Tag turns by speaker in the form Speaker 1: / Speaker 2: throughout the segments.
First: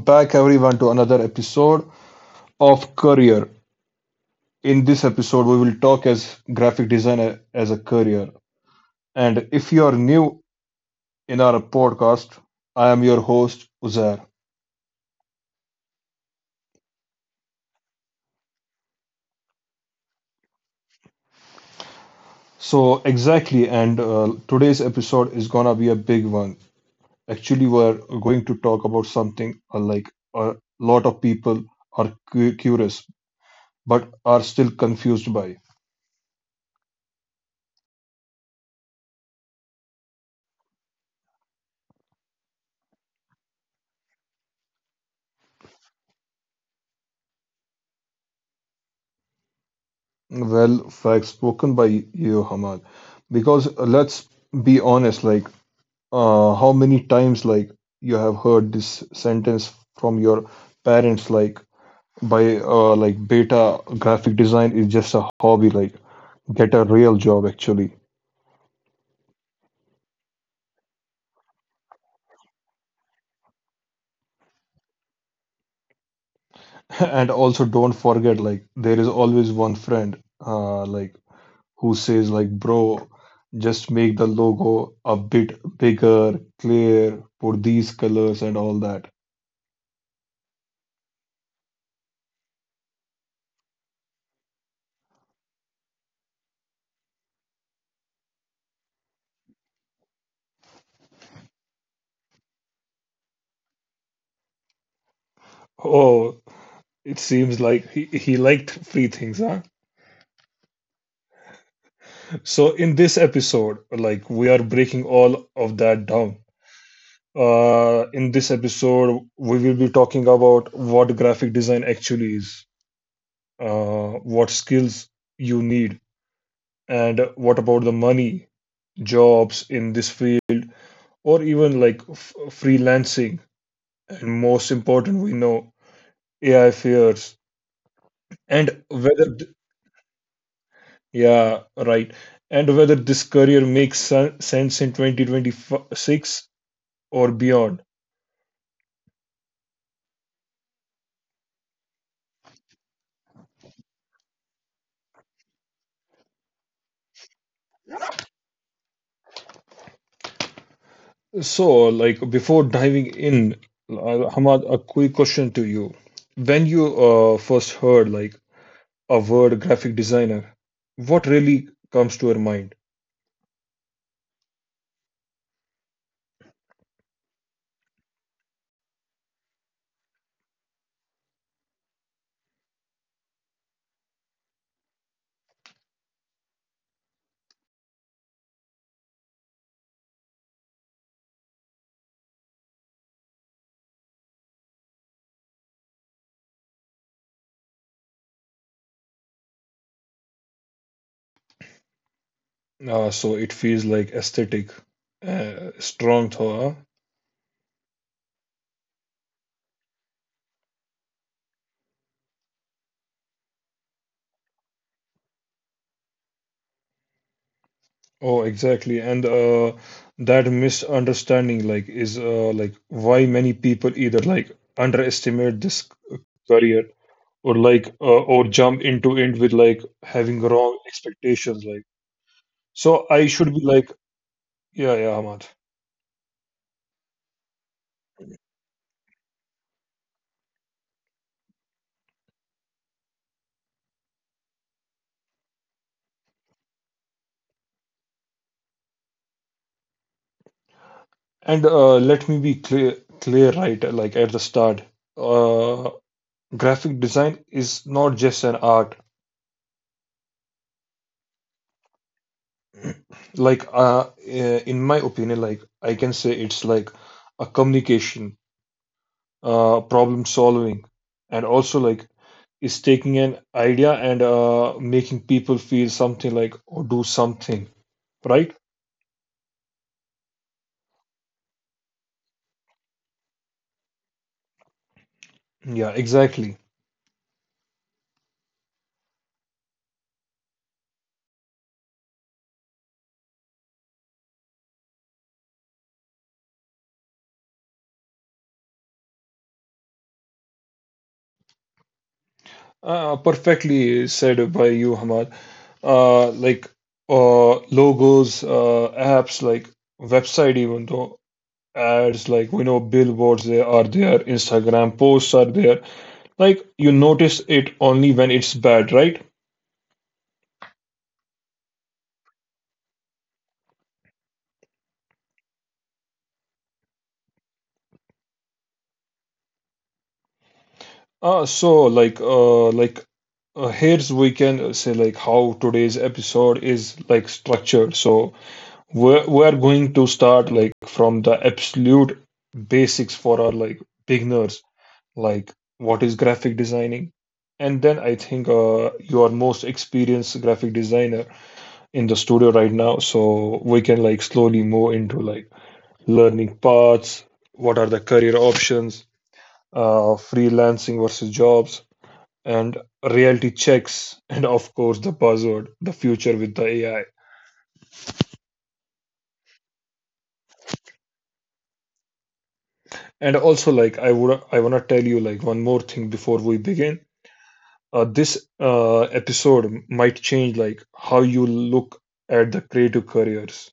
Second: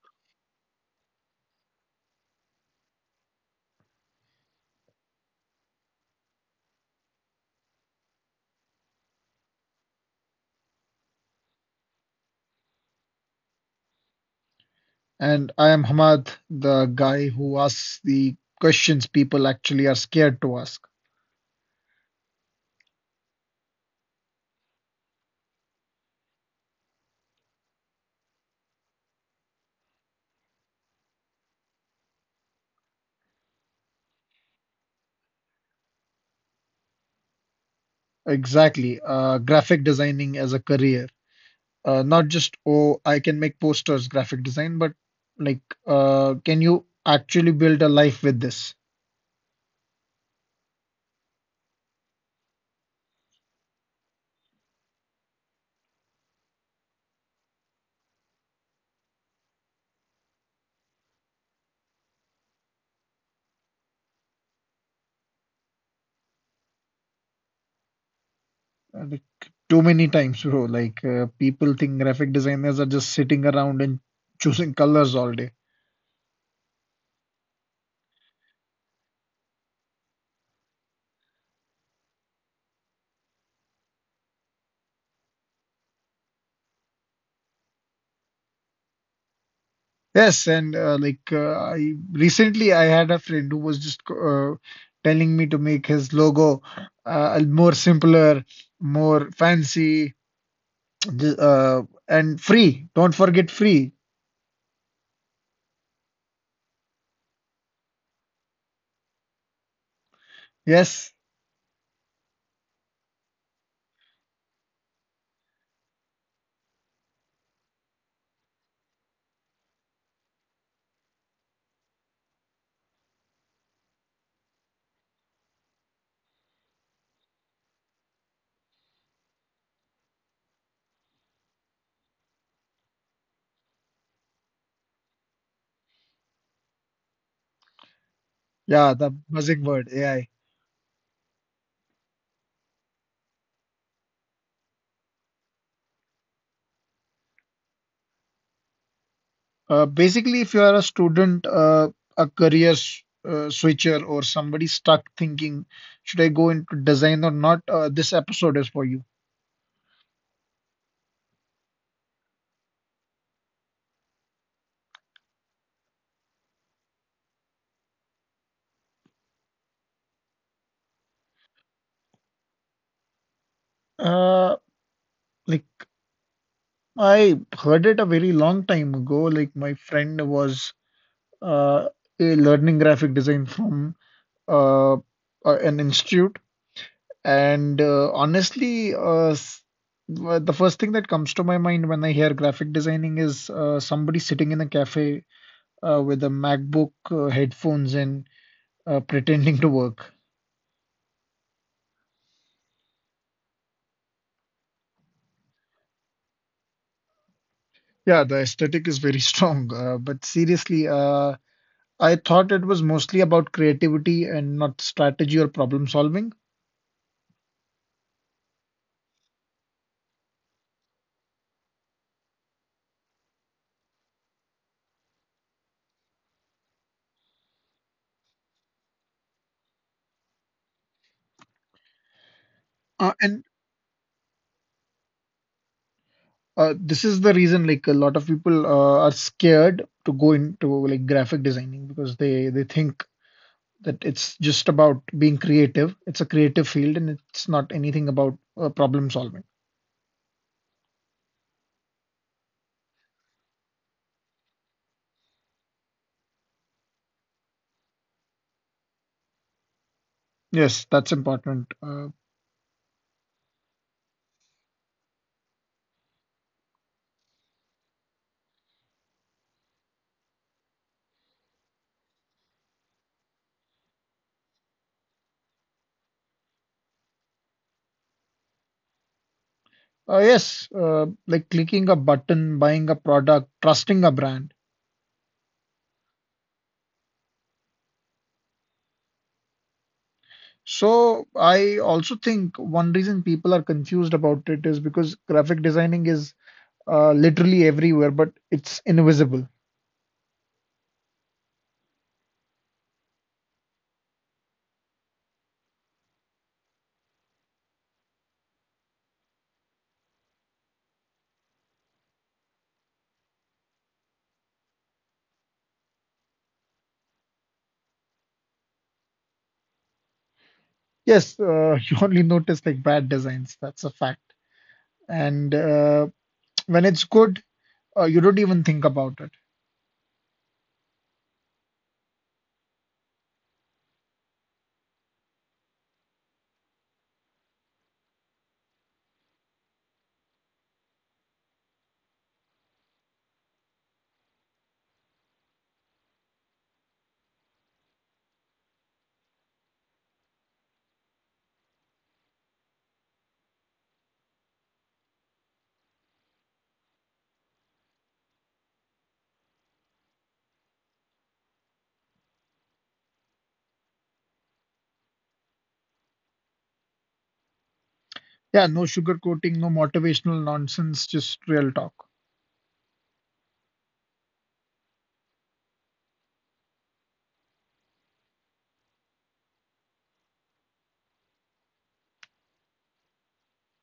Speaker 1: back, everyone, to another episode of Career. In this episode, we will talk as graphic designer as a career. And if you are new in our podcast, I am your host Uzair.
Speaker 2: And I am Hamad, the guy who asks the questions people actually are scared to ask.
Speaker 1: So exactly, and today's episode is gonna be a big one. Actually, we're going to talk about something like a lot of people are curious but are still confused by.
Speaker 2: Exactly. Graphic designing as a career. Not just, oh, I can make posters, graphic design, but like, can you actually build a life with this?
Speaker 1: Well, facts spoken by you, Hamal. Because let's be honest, how many times, like, you have heard this sentence from your parents, like, by, like, beta graphic design is just a hobby, like, get a real job, actually.
Speaker 2: Like, too many times, bro. Like, people think graphic designers are just sitting around and choosing colors all day.
Speaker 1: And also, don't forget, like, there is always one friend, like, who says, like, bro, just make the logo a bit bigger, clear, put these colors and all that.
Speaker 2: Yes, and I recently I had a friend who was just telling me to make his logo more simpler, more fancy, and free. Don't forget free.
Speaker 1: Oh, it seems like he liked free things, huh?
Speaker 2: Yes,
Speaker 1: So in this episode, like we are breaking all of that down. In this episode, we will be talking about what graphic design actually is, what skills you need, and what about the money, jobs in this field, or even like freelancing. And most important, we know AI fears and
Speaker 2: yeah, the
Speaker 1: whether
Speaker 2: magic word AI.
Speaker 1: yeah, right. And whether this career makes sense in 2026 or beyond.
Speaker 2: Basically, if you are a student, a career switcher, or somebody stuck thinking, should I go into design or not? This episode is for you.
Speaker 1: So, like before diving in, Hamad, a quick question to you. When you first heard like a word graphic designer, what really comes to your mind?
Speaker 2: Uh, like I heard it a very long time ago. Like my friend was uh, a learning graphic design from uh, uh, an institute, and honestly, the first thing that comes to my mind when I hear graphic designing is somebody sitting in a cafe with a MacBook, headphones, and pretending to work.
Speaker 1: So it feels like aesthetic, strong thought.
Speaker 2: Yeah, the aesthetic is very strong. But seriously, I thought it was mostly about creativity and not strategy or problem solving.
Speaker 1: Oh, exactly. And that misunderstanding like is like why many people either like underestimate this career or or jump into it with like having wrong expectations, like so
Speaker 2: Uh,
Speaker 1: I
Speaker 2: and
Speaker 1: should be like yeah, Ahmad.
Speaker 2: uh, this is the reason like a lot of people are scared to go into like graphic designing because they think that it's just about being creative. It's a creative field and it's not anything about problem solving.
Speaker 1: And let me be clear, right, like at the start, uh graphic design is not just an art.
Speaker 2: Yes, that's important.
Speaker 1: Like in my opinion, like I can say it's like a communication, problem solving, and also like is taking an idea and making people feel something, like or do something, right?
Speaker 2: Yes, like clicking a button, buying a product, trusting a brand.
Speaker 1: Yeah, exactly.
Speaker 2: So I also think one reason people are confused about it is because graphic designing is literally everywhere, but it's invisible.
Speaker 1: Perfectly said by you, Hamad. Like logos, apps like website, even though ads, like we know billboards, they are there, Instagram posts are there. Like you notice it only when it's bad, right?
Speaker 2: Yes, you only notice like bad designs. That's a fact. And when it's good, you don't even think about it.
Speaker 1: Ah, so like here's we can say like how today's episode is like structured. So we're going to start like from the absolute basics for our like beginners, like what is graphic designing. And then I think you are most experienced graphic designer in the studio right now, so we can like slowly move into like learning paths, what are the career options, freelancing versus jobs and reality checks, and of course the buzzword, the future with the AI.
Speaker 2: Yeah, no sugarcoating, no motivational nonsense, just real talk.
Speaker 1: And also like I want to tell you like one more thing before we begin. This episode might change like how you look at the creative careers.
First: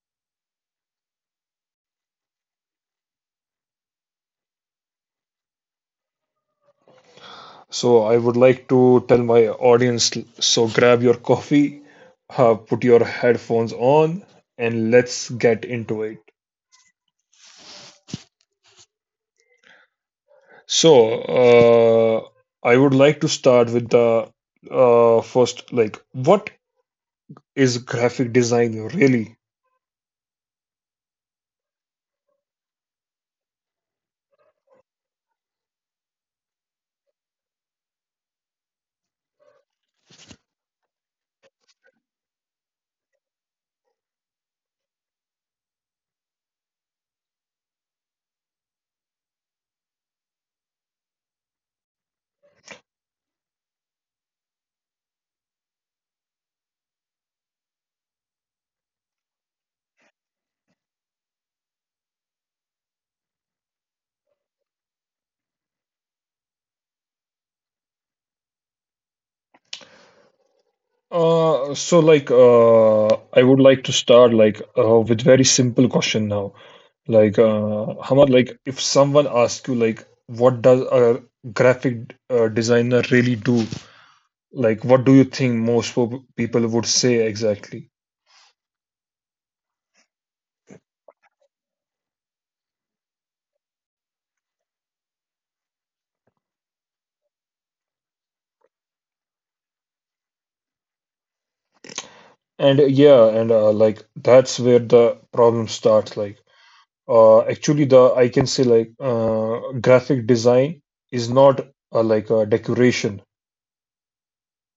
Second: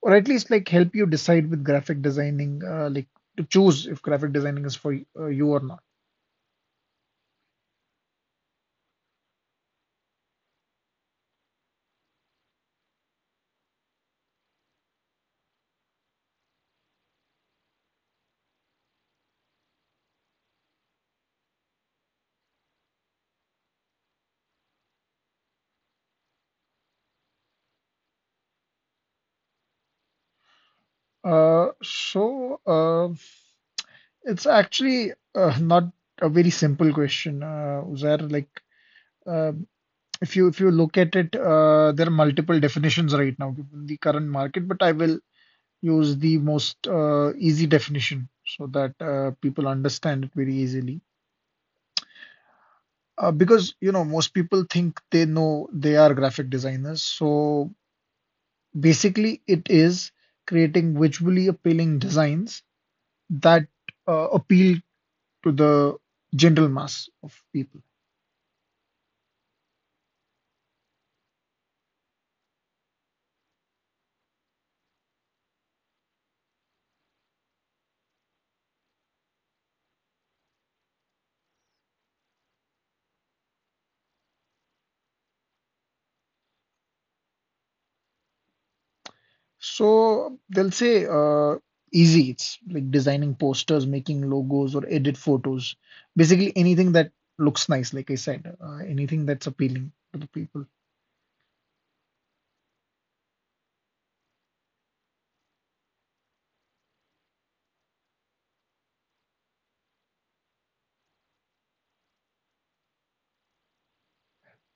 Speaker 2: Or at least like help you decide with graphic designing, like to choose if graphic designing is for you or not.
Speaker 1: So I would like to tell my audience, so grab your coffee, put your headphones on, and let's get into it. So I would like to start with the first, like what is graphic design really?
Speaker 2: So it's actually not a very simple question. Uzair, like uh, if you look at it, there are multiple definitions right now given the current market, but I will use the most easy definition so that people understand it very easily. Because, you know, most people think they know they are graphic designers. So basically, it is creating visually appealing designs that appeal to the general mass of people.
Speaker 1: So like I would like to start like with very simple question now. Like Hamad, like if someone asks you like what does a graphic designer really do? Like what do you think most people would say exactly?
Speaker 2: So they'll say easy. It's like designing posters, making logos, or edit photos. Basically anything that looks nice, like I said, anything that's appealing to the people.
Speaker 1: And yeah, and like that's where the problem starts. Like actually the I can say like graphic design is not like a decoration.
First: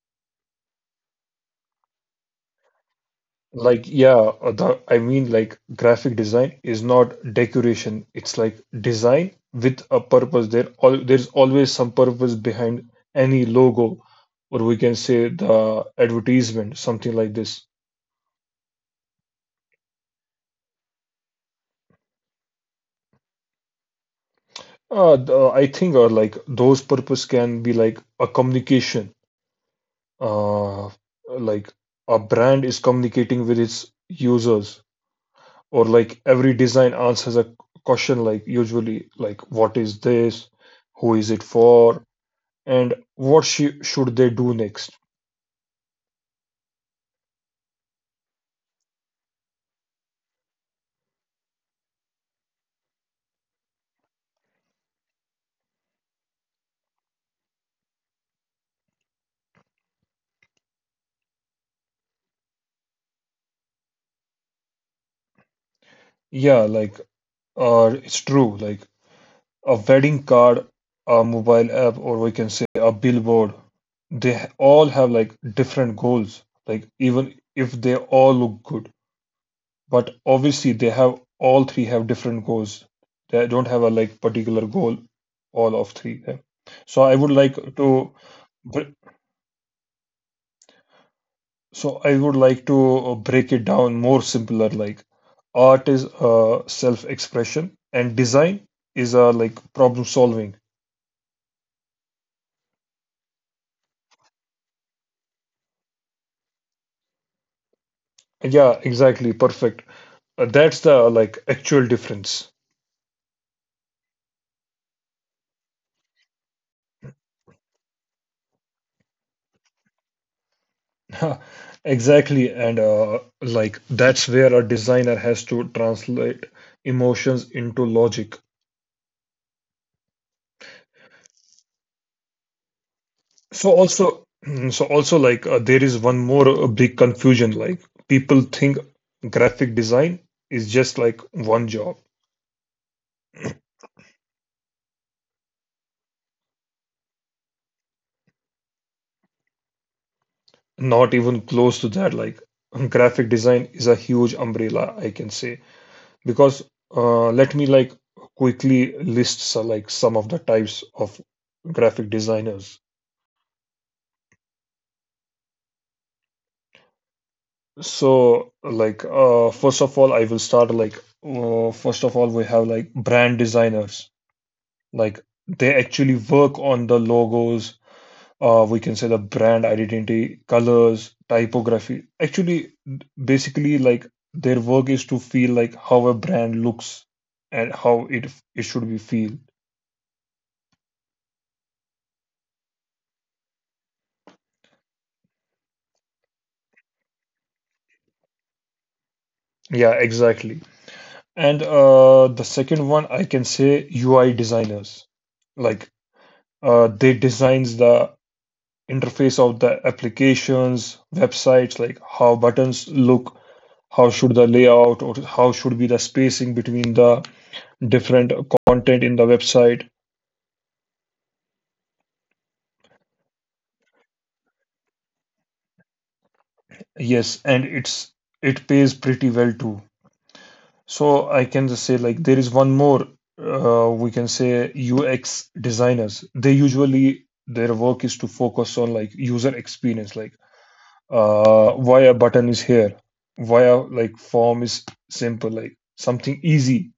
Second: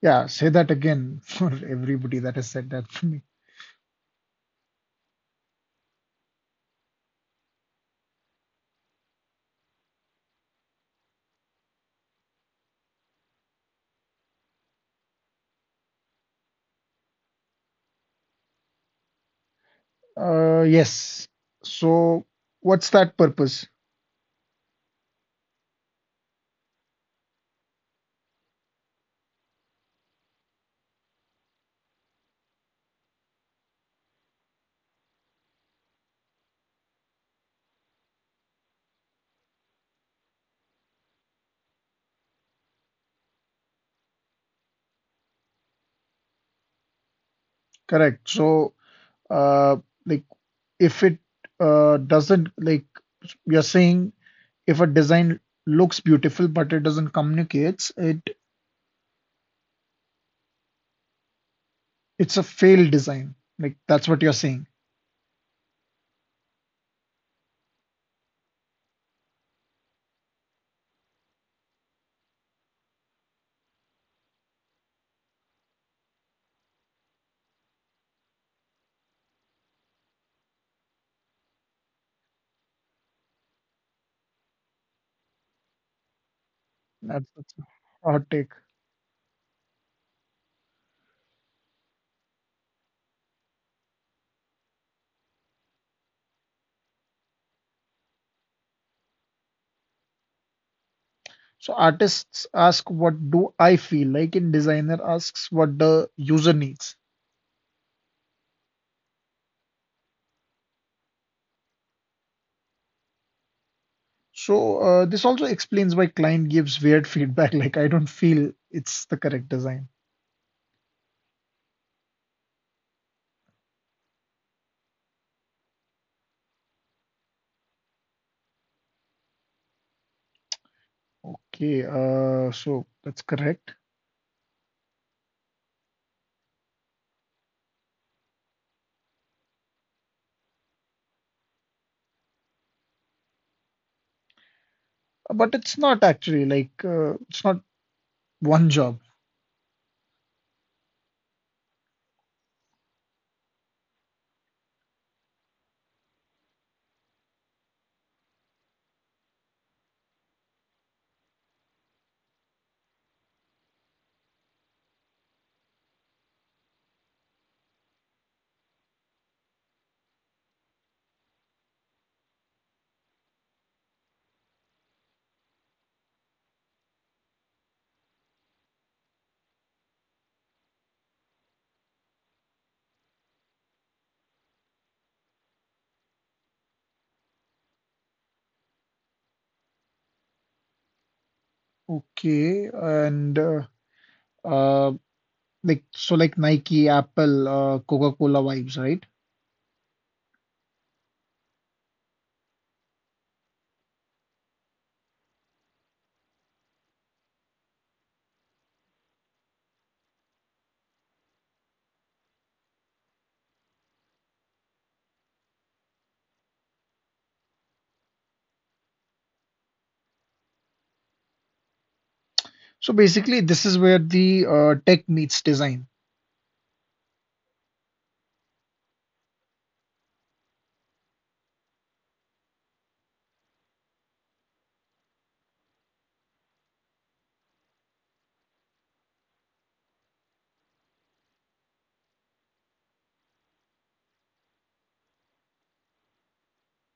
Speaker 2: Yeah, say that again for everybody that has said that for me.
Speaker 1: Like, yeah, the, I mean, like, graphic design is not decoration. It's like design with a purpose. There, all there's always some purpose behind any logo, or we can say the advertisement, something like this.
Speaker 2: Yes. So what's that purpose?
Speaker 1: The, I think, or like those purpose can be like a communication. Uh, like a brand is communicating with its users, or like every design answers a question like usually like what is this, who is it for, and should they do next?
Speaker 2: Correct. So uh, like if it doesn't like you're saying if a design looks beautiful but it doesn't communicates, it's a failed design. Like that's what you're saying.
Speaker 1: Yeah, like it's true, like a wedding card, a mobile app, or we can say a billboard, they all have like different goals, like even if they all look good. But obviously, they have all three have different goals. They don't have a like particular goal, all of three. Yeah. So I would
Speaker 2: That's,
Speaker 1: like
Speaker 2: that's
Speaker 1: to,
Speaker 2: a hot take.
Speaker 1: br- so I would like to break it down more simpler. Like art is self-expression, and design is like problem solving.
Speaker 2: So artists ask, "What do I feel like?" And designer asks, "What the user needs."
Speaker 1: Yeah, exactly, perfect. That's the like actual difference.
Speaker 2: So this also explains why client gives weird feedback. Like I don't feel it's the correct design.
Speaker 1: Exactly, and like that's where a designer has to translate emotions into logic.
Speaker 2: Okay, so that's
Speaker 1: So
Speaker 2: correct.
Speaker 1: also, so also like there is one more big confusion. Like people think graphic design is just like one job.
Speaker 2: But it's not actually like it's not one job.
Speaker 1: Not even close to that. Like graphic design is a huge umbrella, I can say. Because let me like quickly list so, like some of the types of graphic designers. So, like, first of all, I will start like, first of all, we have like brand designers. Like, they actually work on the logos. We can say the brand identity, colors, typography. Actually, basically, like, their work is to feel like how a brand looks and how it should be feel.
Speaker 2: Okay, and uh, so like Nike, Apple, Coca-Cola vibes, right?
Speaker 1: Yeah, exactly. And the second one, I can say UI designers. Like, they designs the interface of the applications, websites, like how buttons look, how should the layout or how should be the spacing between the different content in the website.
Speaker 2: So basically, this is where the tech meets design.
Speaker 1: Yes, and it pays pretty well too. So I can just say like there is one more, we can say UX designers. They usually their work is to focus on like user experience, like why a button is here, why a like form is simple, like something easy.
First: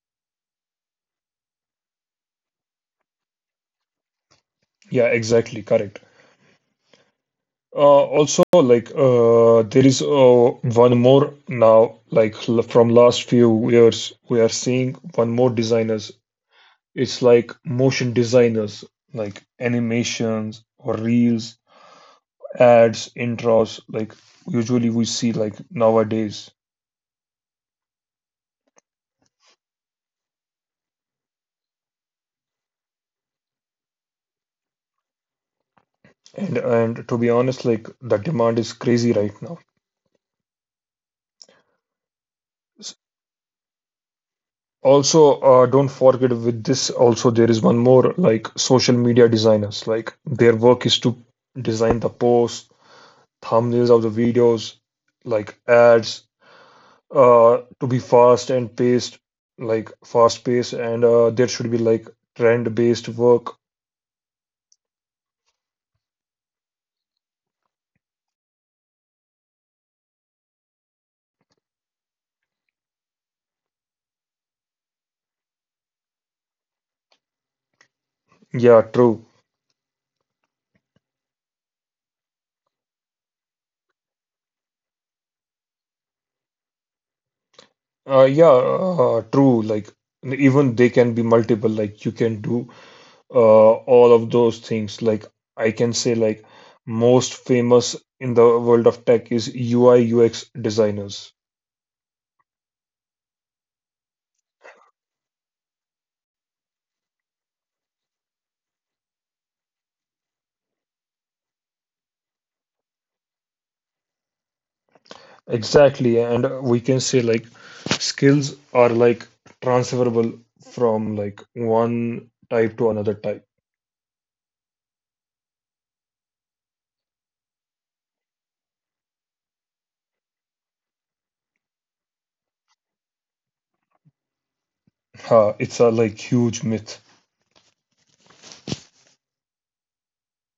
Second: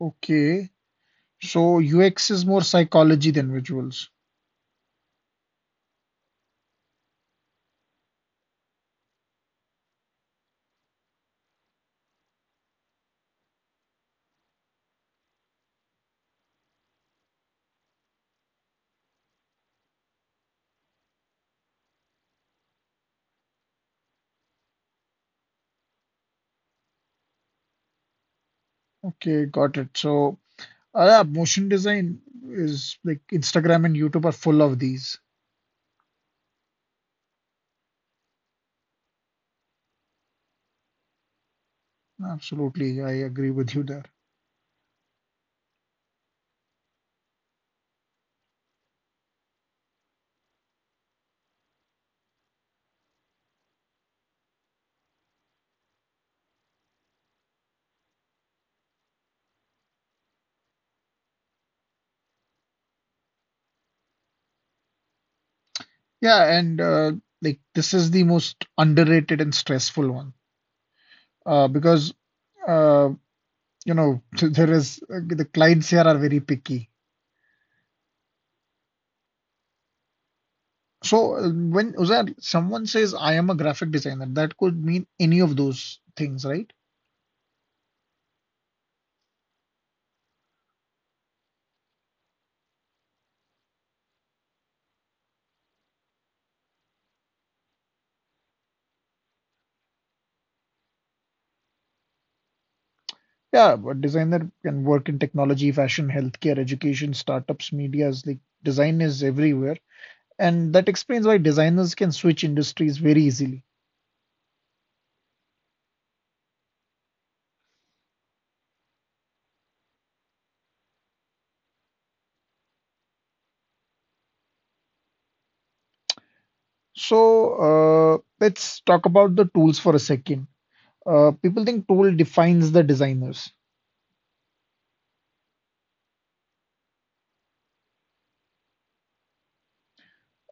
Speaker 2: Okay. So UX is more psychology than visuals.
Speaker 1: Yeah, exactly. Correct. Also, like there is one more now. Like from last few years, we are seeing one more designers. It's like motion designers, like animations or reels, ads, intros. Like usually we see like nowadays.
Speaker 2: Okay, got it. So yeah, motion design is like Instagram and YouTube are full of these.
Speaker 1: And to be honest, like the demand is crazy right now.
Speaker 2: Absolutely, I agree with you there.
Speaker 1: Also, don't forget, with this also there is one more like social media designers. Like their work is to design the posts, thumbnails of the videos, like ads, to be fast and paced, like fast paced, and there should be like trend based work.
Speaker 2: Yeah, and like this is the most underrated and stressful one because uh, you know there is the clients here are very picky.
Speaker 1: Yeah, true.
Speaker 2: So when Uzair, someone says I am a graphic designer, that could mean any of those things, right?
Speaker 1: Yeah, true. Like even they can be multiple. Like you can do uh, all of those things. Like I can say, like most famous in the world of tech is UI UX designers.
Speaker 2: Yeah, but designer can work in technology, fashion, healthcare, education, startups, medias, like design is everywhere. And that explains why designers can switch industries very easily.
Speaker 1: Exactly, and we can say like skills are like transferable from like one type to another type.
Speaker 2: So, let's talk about the tools for a second. People think tool defines the designers.
Speaker 1: Ha, it's a like huge myth.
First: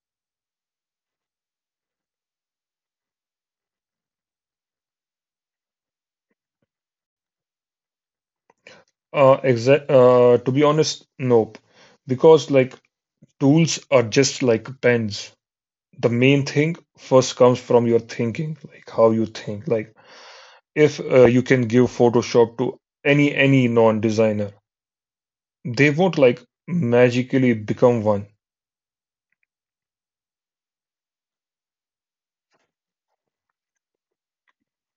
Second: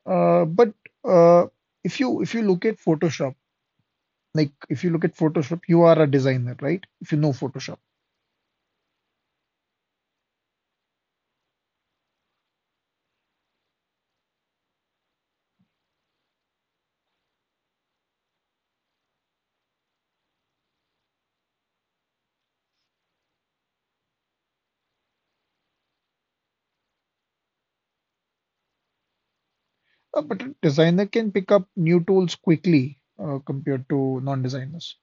Speaker 2: But uh, if you look at Photoshop, like if you look at Photoshop, you are a designer, right? If you know Photoshop.
Speaker 1: Exact. To be honest, nope. Because like tools are just like pens. The main thing first comes from your thinking, like how you think. Like if you can give Photoshop to any non-designer, they won't like magically become one.
Speaker 2: But a designer can pick up new tools quickly compared to non-designers.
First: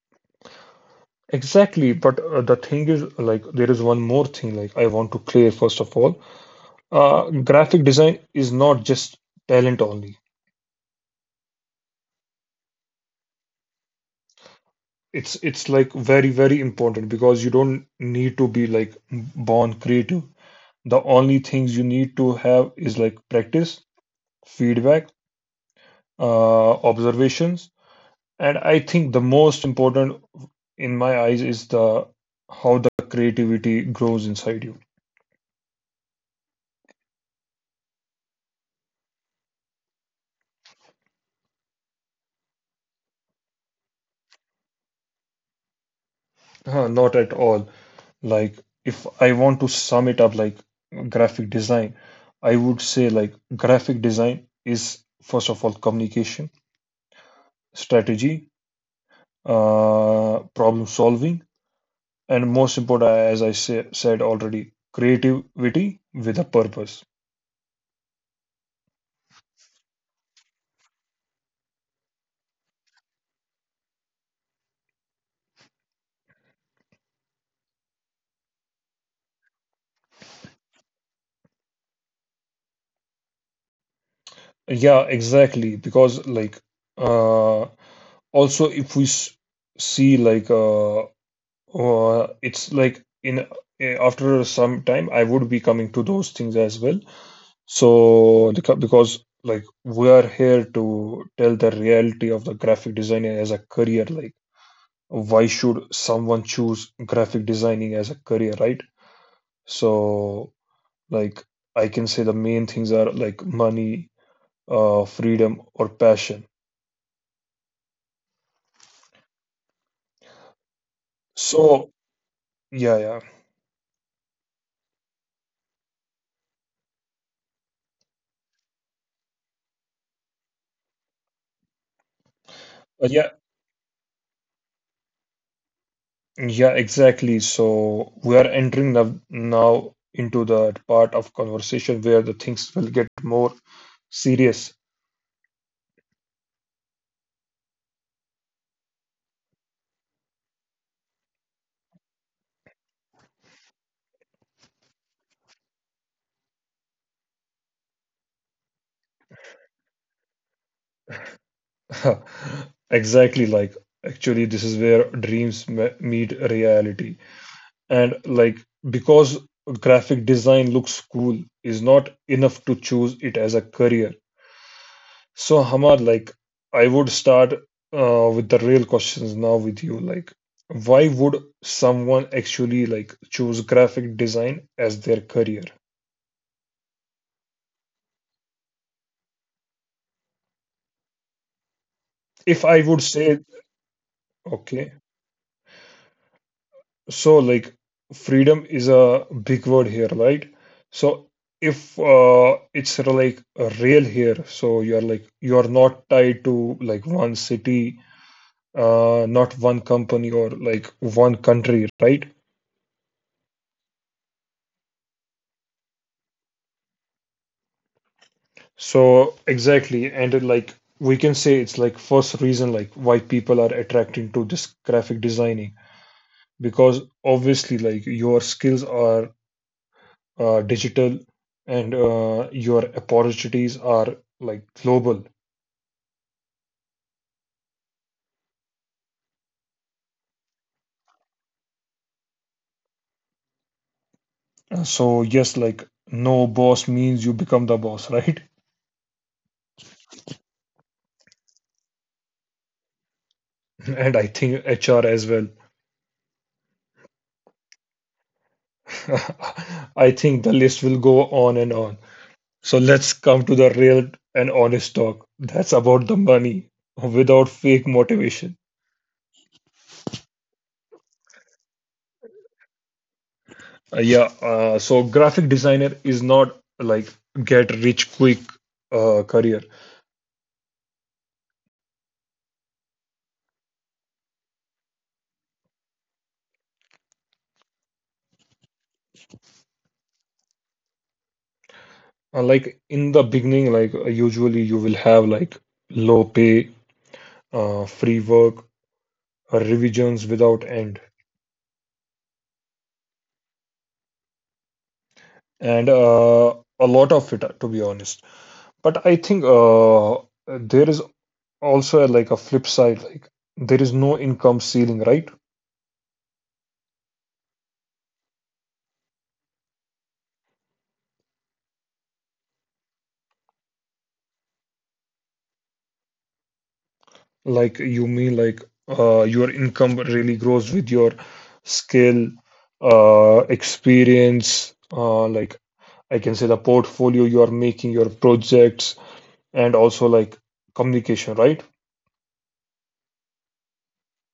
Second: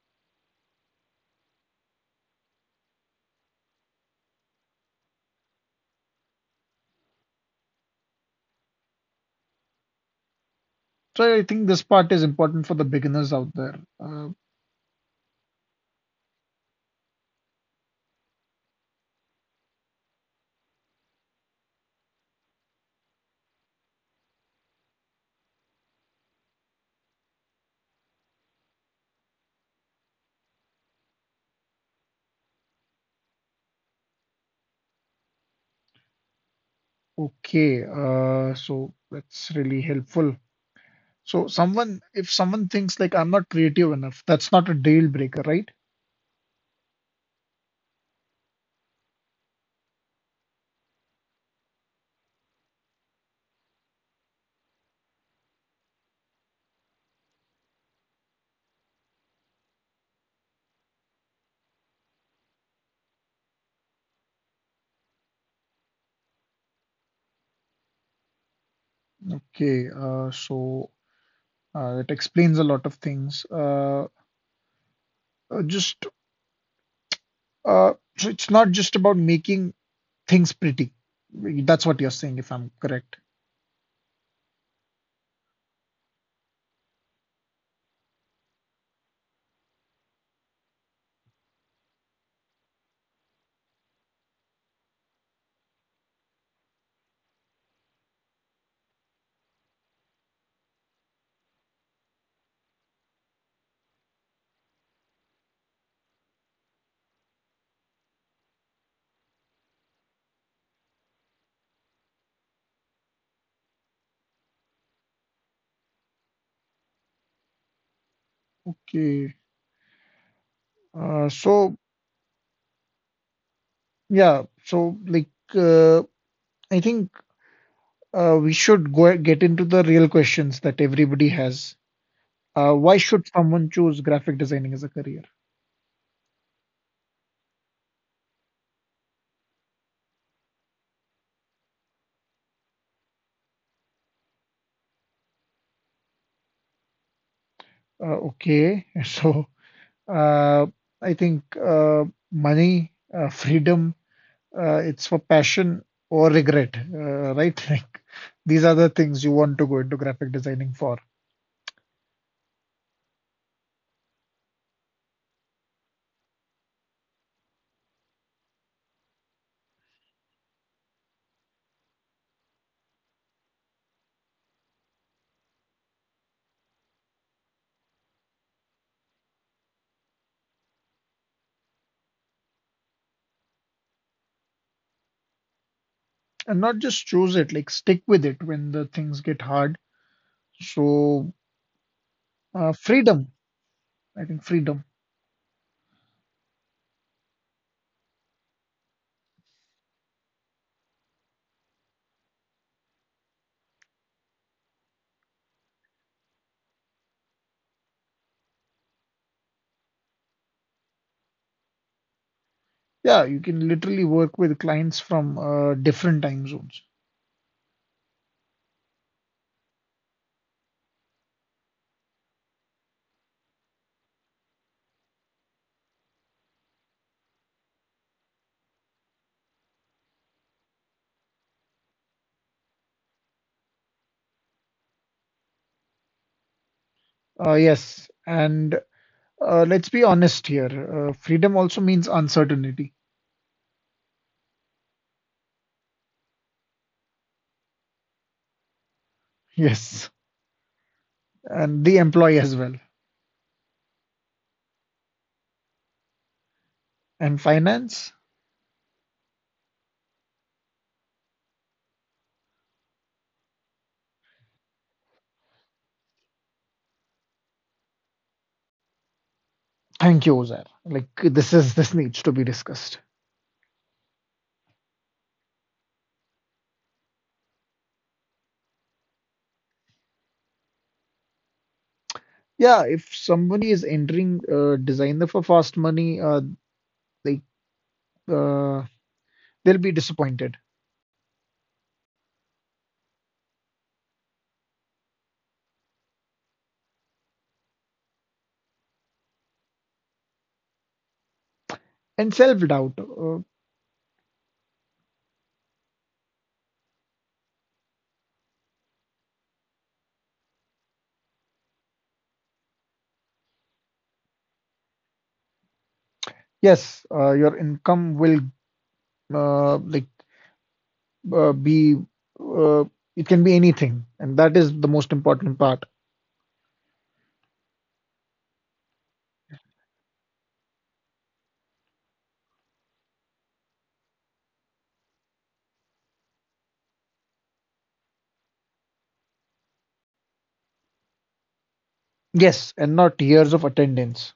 Speaker 1: Exactly, but the thing is, like, there is one more thing. Like, I want to clear first of all, graphic design is not just talent only.
Speaker 2: So I think this part is important for the beginners out there. Uh,
Speaker 1: It's like very important because you don't need to be like born creative. The only things you need to have is like practice, feedback, observations, and I think the most important in my eyes is the how the creativity grows inside you.
Speaker 2: okay, so that's really helpful. So someone, if someone thinks like I'm not creative enough, that's not a deal breaker, right?
Speaker 1: Huh, not at all. Like if I want to sum it up, like graphic design, I would say like graphic design is first of all communication, strategy, problem solving, and most important as said already, creativity with a purpose.
Speaker 2: Okay, so it explains a lot of things. Just so it's not just about making things pretty. That's what you're saying, if I'm correct.
Speaker 1: Yeah, exactly, because like uh, also if we see like it's like in after some time, I would be coming to those things as well. So the because like we are here to tell the reality of the graphic designer as a career, like why should someone choose graphic designing as a career, right? So like I can say the main things are like money, freedom or passion.
Speaker 2: Okay. So
Speaker 1: So yeah, yeah.
Speaker 2: yeah, so like uh, I think we should go get into the real questions that everybody has. Why should
Speaker 1: Yeah.
Speaker 2: someone choose graphic designing as a career?
Speaker 1: Yeah, exactly. So we are entering the, now into the part of conversation where the things will get more serious.
Speaker 2: Okay, so uh, I think money, freedom, it's for passion or regret, right? Like these are the things you want to go into graphic designing for,
Speaker 1: Exactly, like actually, this is where meet reality. And like, because graphic design looks cool, is not enough to choose it as a career. So, Hamar, like, I would start with the real questions now with you. Like, why would someone actually like choose graphic design as their career?
Speaker 2: and not just choose it, like stick with it when the things get hard. So
Speaker 1: If I would
Speaker 2: freedom,
Speaker 1: say,
Speaker 2: I think freedom.
Speaker 1: okay, so like, freedom is a big word here, right? So, if it's real here, so you're not tied to like one city, not one company or like one country, right?
Speaker 2: Yeah, you can literally work with clients from different time zones.
Speaker 1: So exactly, and it, like we can say it's like first reason like why people are attracting to this graphic designing because obviously like your skills are digital and your opportunities are like global.
Speaker 2: Yes, and let's be honest here. Freedom also means uncertainty.
Speaker 1: So yes, like no boss means you become the boss, right?
Speaker 2: Yes, and the employee as well.
Speaker 1: And I think HR as well.
Speaker 2: And finance?
Speaker 1: I think the list will go on and on. So let's come to the real and honest talk. That's about the money without fake motivation.
Speaker 2: Thank you, Ozair. Like this is this needs to be discussed.
Speaker 1: Yeah, so graphic designer is not like get rich quick career.
Speaker 2: Yeah, if somebody is entering designer for fast money, they uh, they'll be disappointed
Speaker 1: In the beginning, usually you will have like low pay, free work, revisions without end,
Speaker 2: and self doubt.
Speaker 1: and a lot of it, to be honest. But I think there is also like a flip side. Like there is no income ceiling, right?
Speaker 2: Yes, your income will uh, like be uh, it can be anything, and that is the most important part.
Speaker 1: Like you mean, your income really grows with your skill, experience, I can say the portfolio you are making, your projects, and also like communication, right?
Speaker 2: Yes, and not years of attendance.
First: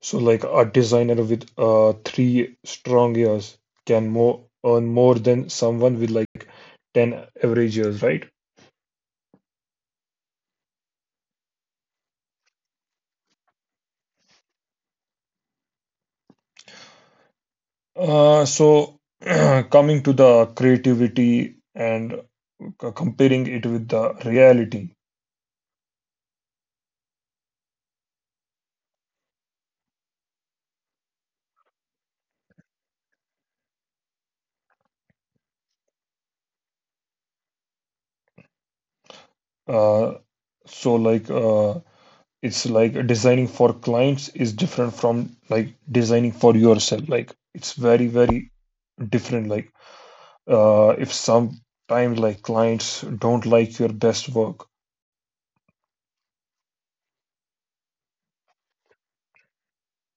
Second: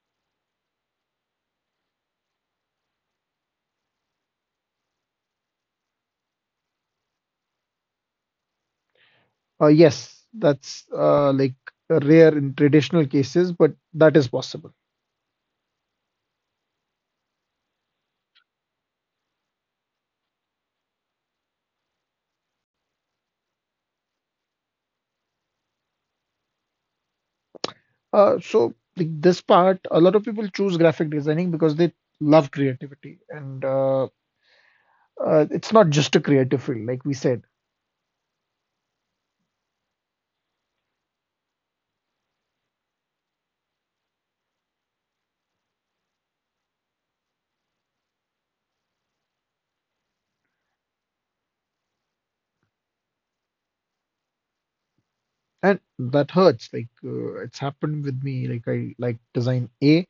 Speaker 1: So like a designer with three strong years can more earn more than someone with like 10 average years, right?
Speaker 2: Yes, that's like rare in traditional cases, but that is possible.
Speaker 1: So, coming to the creativity and comparing it with the reality.
Speaker 2: So like this part, a lot of people choose graphic designing because they love creativity, and it's not just a creative field, like we said,
Speaker 1: Uh, so, it's like designing for clients is different from like designing for yourself. Like it's very very different. Like if sometimes like clients don't like your best work.
Speaker 2: and that hurts. Like it's happened with me. Like I like design A,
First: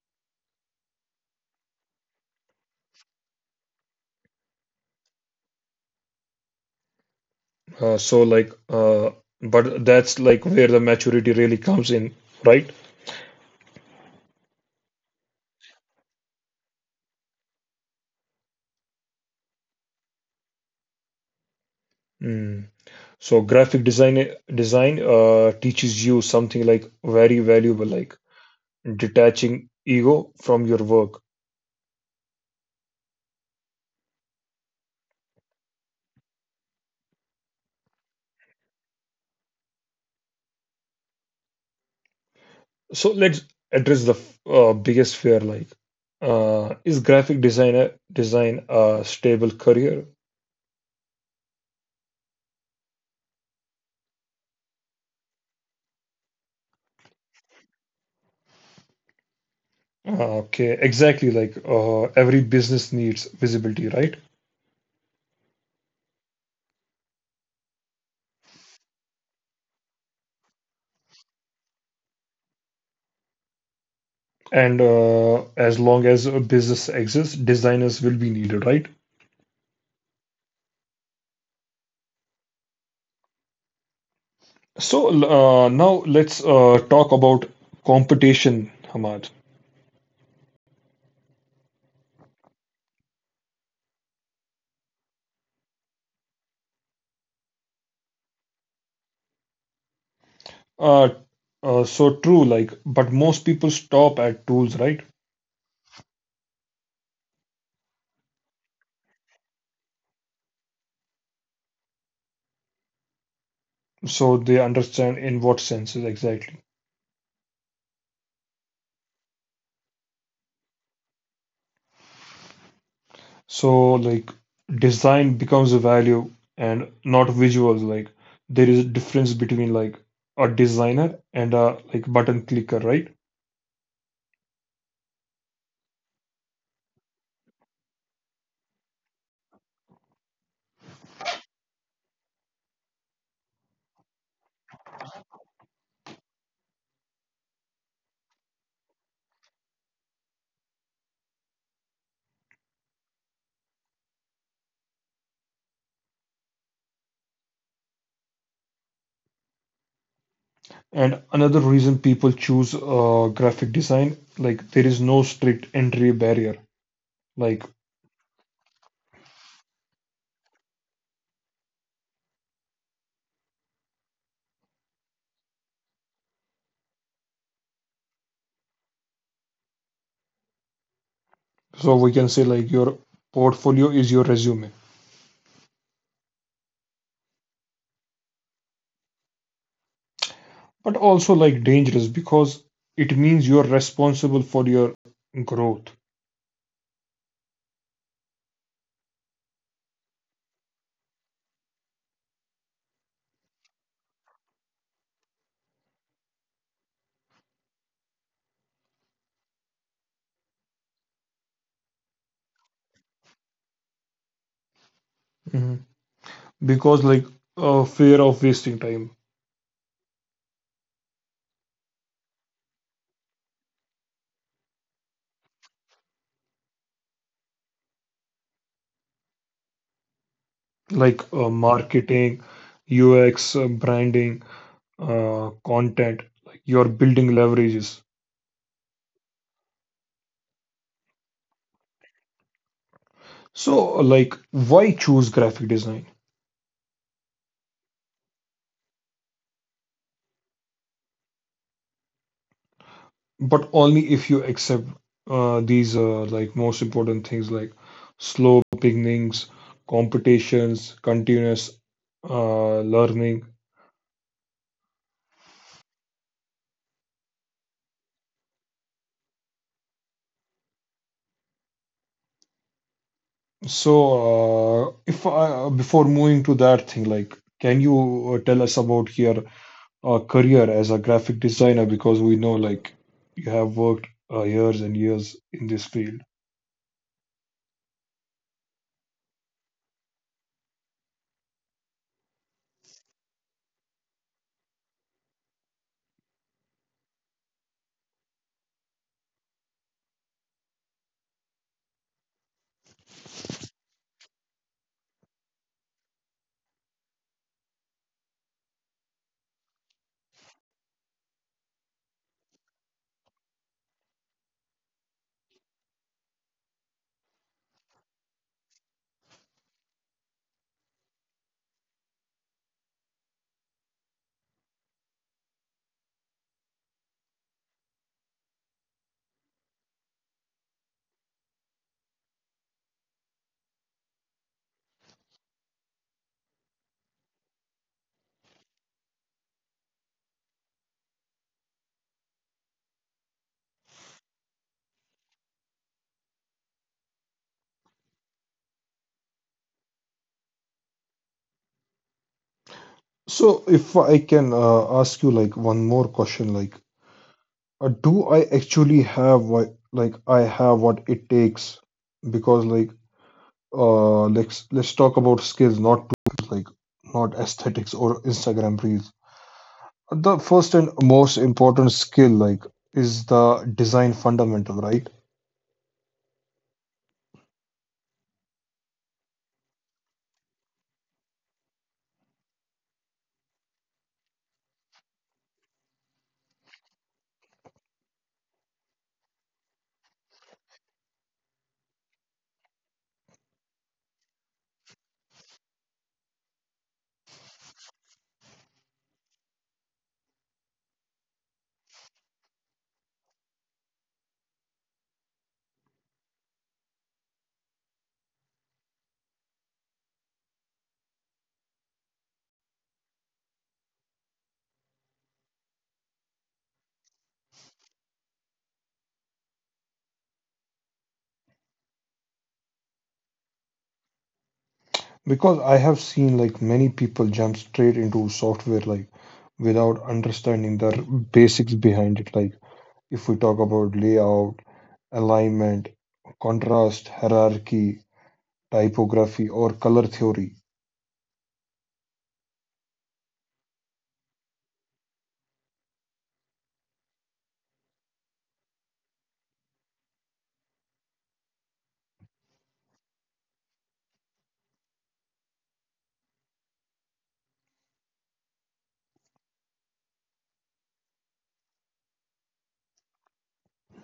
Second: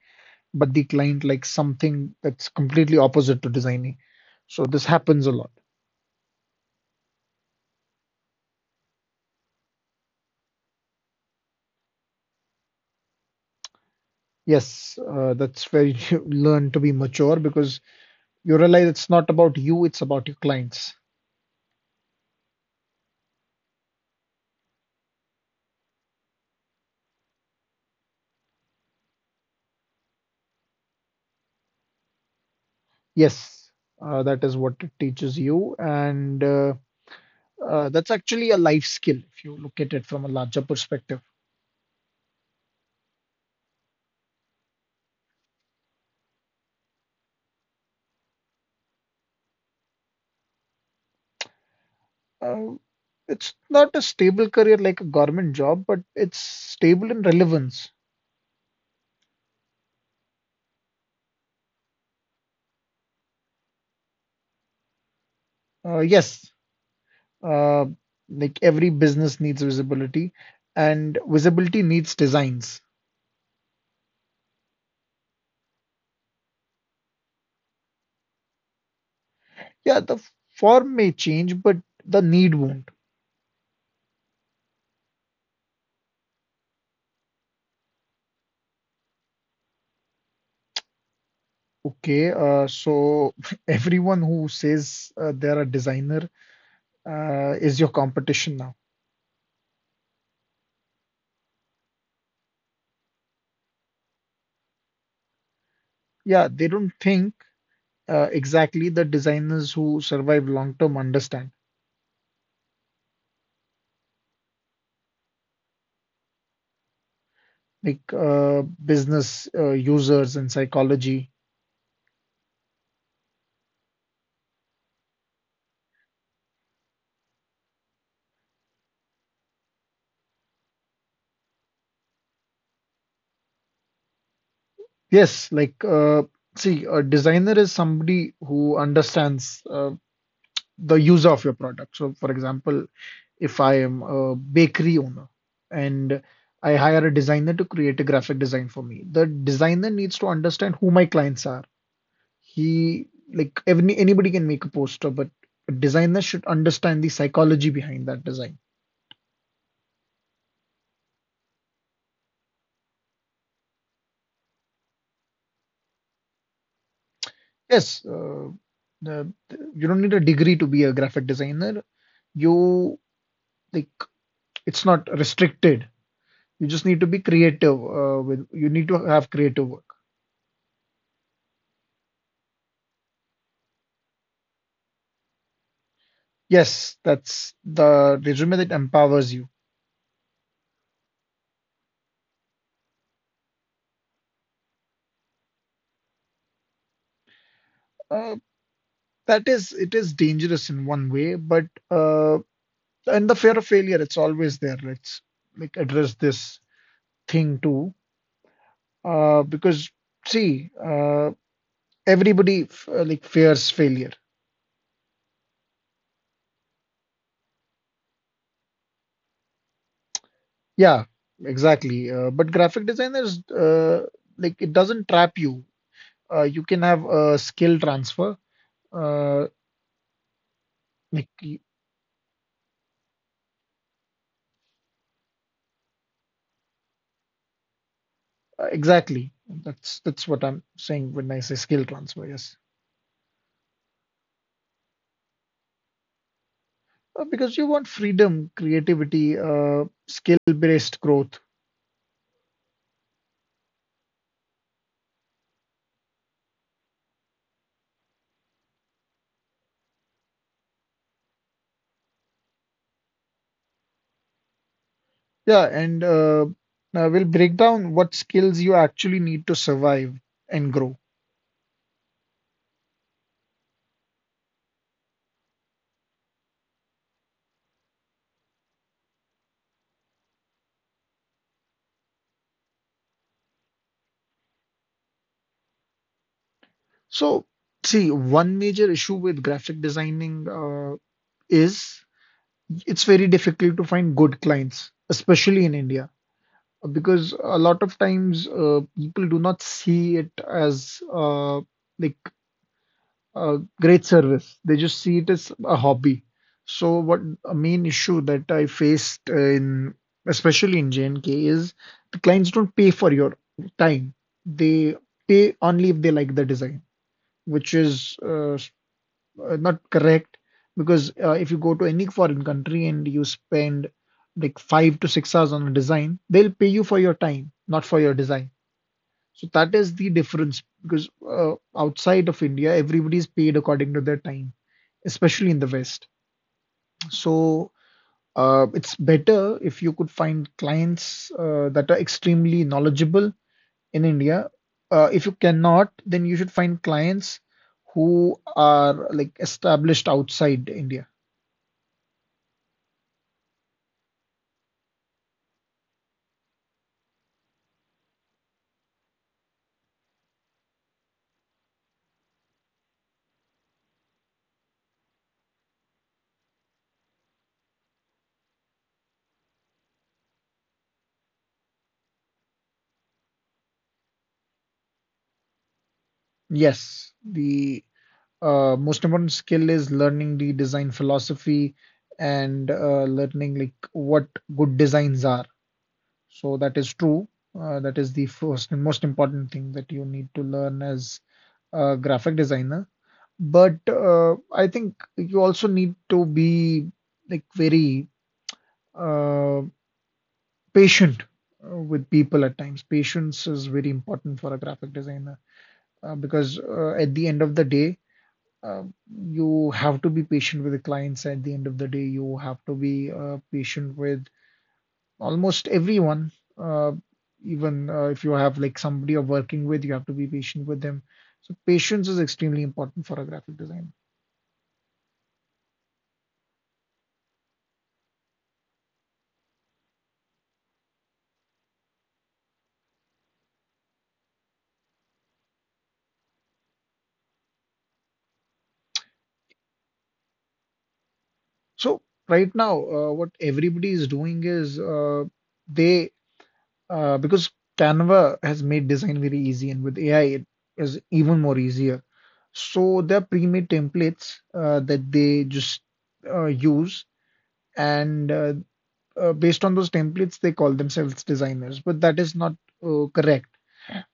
Speaker 2: but the client likes something that's completely opposite to designing. So this happens a lot.
Speaker 1: uh, so like uh, but that's like where the maturity really comes in, right?
Speaker 2: Yes, that's where you learn to be mature because you realize it's not about you, it's about your clients.
Speaker 1: Mm. So graphic design teaches you something like very valuable, like detaching ego from your work.
Speaker 2: Yes, that is what it teaches you. And that's actually a life skill if you look at it from a larger perspective.
Speaker 1: So let's address the biggest fear, like is graphic designer design a stable career?
Speaker 2: Uh, it's not a stable career like a government job, but it's stable in relevance.
Speaker 1: Okay, exactly, like every business needs visibility, right?
Speaker 2: Yes, Uh, like every business needs visibility, and visibility needs designs.
Speaker 1: And as long as a business exists, designers will be needed, right?
Speaker 2: Yeah, the form may change, but the need won't.
Speaker 1: So now let's talk about competition, Hamad.
Speaker 2: Okay, so everyone who says they're a designer is your competition now.
Speaker 1: Uh, so true, like, but most people stop at tools, right?
Speaker 2: Yeah, they don't think exactly the designers who survive long term understand,
Speaker 1: So they understand in what sense exactly.
Speaker 2: like business users and psychology.
Speaker 1: So like design becomes a value and not visuals. Like there is a difference between like a designer and a like button clicker, right?
Speaker 2: Yes, like, see, a designer is somebody who understands the user of your product. So, for example, if I am a bakery owner and I hire a designer to create a graphic design for me, the designer needs to understand who my clients are. He, like, every, anybody can make a poster, but a designer should understand the psychology behind that design.
Speaker 1: And another reason people choose graphic design, like there is no strict entry barrier. Like,
Speaker 2: Yes, the- you don't need a degree to be a graphic designer. You, like, it's not restricted. You just need to be creative, with, you need to have creative work.
Speaker 1: so we can say like your portfolio is your resume,
Speaker 2: Yes, that's the resume that empowers you.
Speaker 1: but also like dangerous because it means you're responsible for your growth.
Speaker 2: Uh, that is, it is dangerous in one way, but uh, and the fear of failure, it's always there. Let's like address this thing too, because see, everybody like fears failure.
Speaker 1: Mhm. Because like a fear of wasting time,
Speaker 2: Yeah, exactly. But graphic designers, like it doesn't trap you. You can have a skill transfer. Uh,
Speaker 1: like
Speaker 2: like
Speaker 1: marketing, UX, branding, content, like your building leverages.
Speaker 2: Exactly. That's what I'm saying when I say skill transfer. Yes,
Speaker 1: So, like, why choose graphic design?
Speaker 2: because you want freedom, creativity, skill-based growth.
Speaker 1: But only if you accept these most important things, like slow beginnings, competitions, continuous learning.
Speaker 2: Yeah, and now we'll break down what skills you actually need to survive and grow.
Speaker 1: So, if I, before moving to that thing, like, can you tell us about here a career as a graphic designer, because we know like you have worked years and years in this field.
Speaker 2: So, see, one major issue with graphic designing is it's very difficult to find good clients, especially in India, because a lot of times people do not see it as like great service. They just see it as a hobby. So what a main issue that I faced in especially in J&K is the clients don't pay for your time. They pay only if they like the design, which is not correct because if you go to any foreign country and you spend like 5 to 6 hours on a design, they'll pay you for your time, not for your design. So that is the difference because outside of India, everybody is paid according to their time, especially in the West. So it's better if you could find clients that are extremely knowledgeable in India. If you cannot, then you should find clients who are like established outside India.
Speaker 1: So if I can ask you like one more question, like do I have what it takes? Because like, let's talk about skills, not tools, like not aesthetics or Instagram reels. The first and most important skill like is the design fundamental, right?
Speaker 2: Yes, the most important skill is learning the design philosophy and learning like what good designs are. So that is true. That is the first and most important thing that you need to learn as a graphic designer. But I think you also need to be like very uh, patient with people at times. Patience is very important for a graphic designer because at the end of the day, uh, you have to be patient with the clients. At the end of the day, you have to be patient with almost everyone. Uh, Even if you have like somebody you're working with, you have to be patient with them. So patience is extremely important for a graphic designer.
Speaker 1: Because I have seen like many people jump straight into software like without understanding the basics behind it. Like if we talk about layout, alignment, contrast, hierarchy, typography, or color theory.
Speaker 2: So right now, what everybody is doing is they because Canva has made design very easy, and with AI, it is even more easier. So there are pre-made templates that they just use, and based on those templates, they call themselves designers. But that is not correct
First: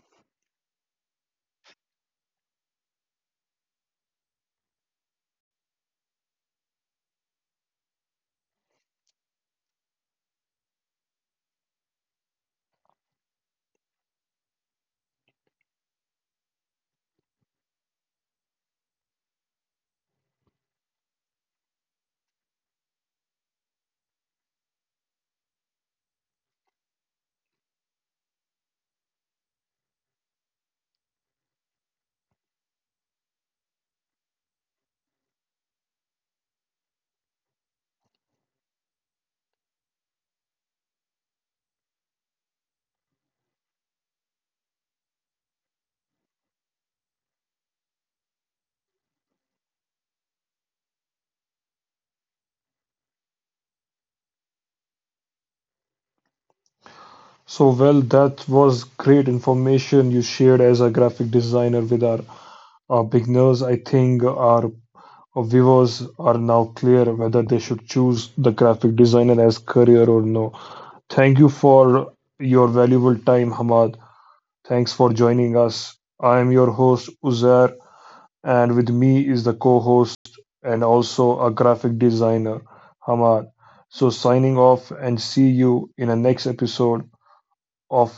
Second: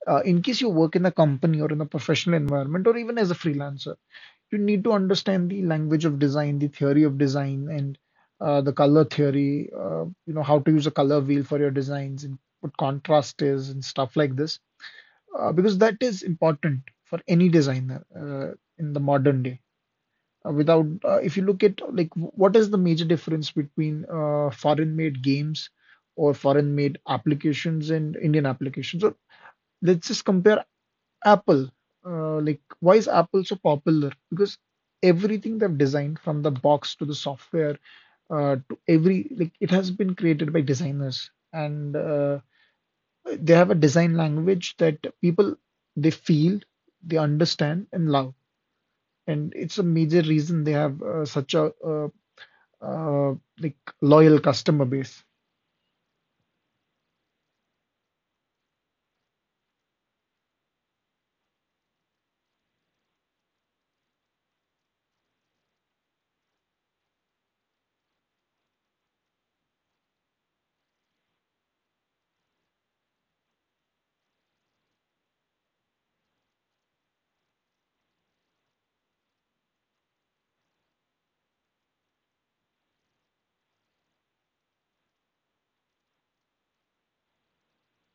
Speaker 2: in case you work in a company or in a professional environment or even as a freelancer, you need to understand the language of design, the theory of design, and the color theory. You know how to use a color wheel for your designs and what contrast is and stuff like this, because that is important for any designer in the modern day. Without, if you look at like what is the major difference between foreign-made games or foreign-made applications and Indian applications? So let's just compare Apple, like why is Apple so popular? Because everything they've designed from the box to the software to every like it has been created by designers and they have a design language that people they feel, they understand and love. And it's a major reason they have such a uh, like loyal customer base.
Speaker 1: So, well, that was great information you shared as a graphic designer with our beginners. I think our viewers are now clear whether they should choose the graphic designer as career or no. Thank you for your valuable time, Hamad. Thanks for joining us. I am your host, Uzair, and with me is the co host and also a graphic designer, Hamad. So, signing off and see you in the next episode of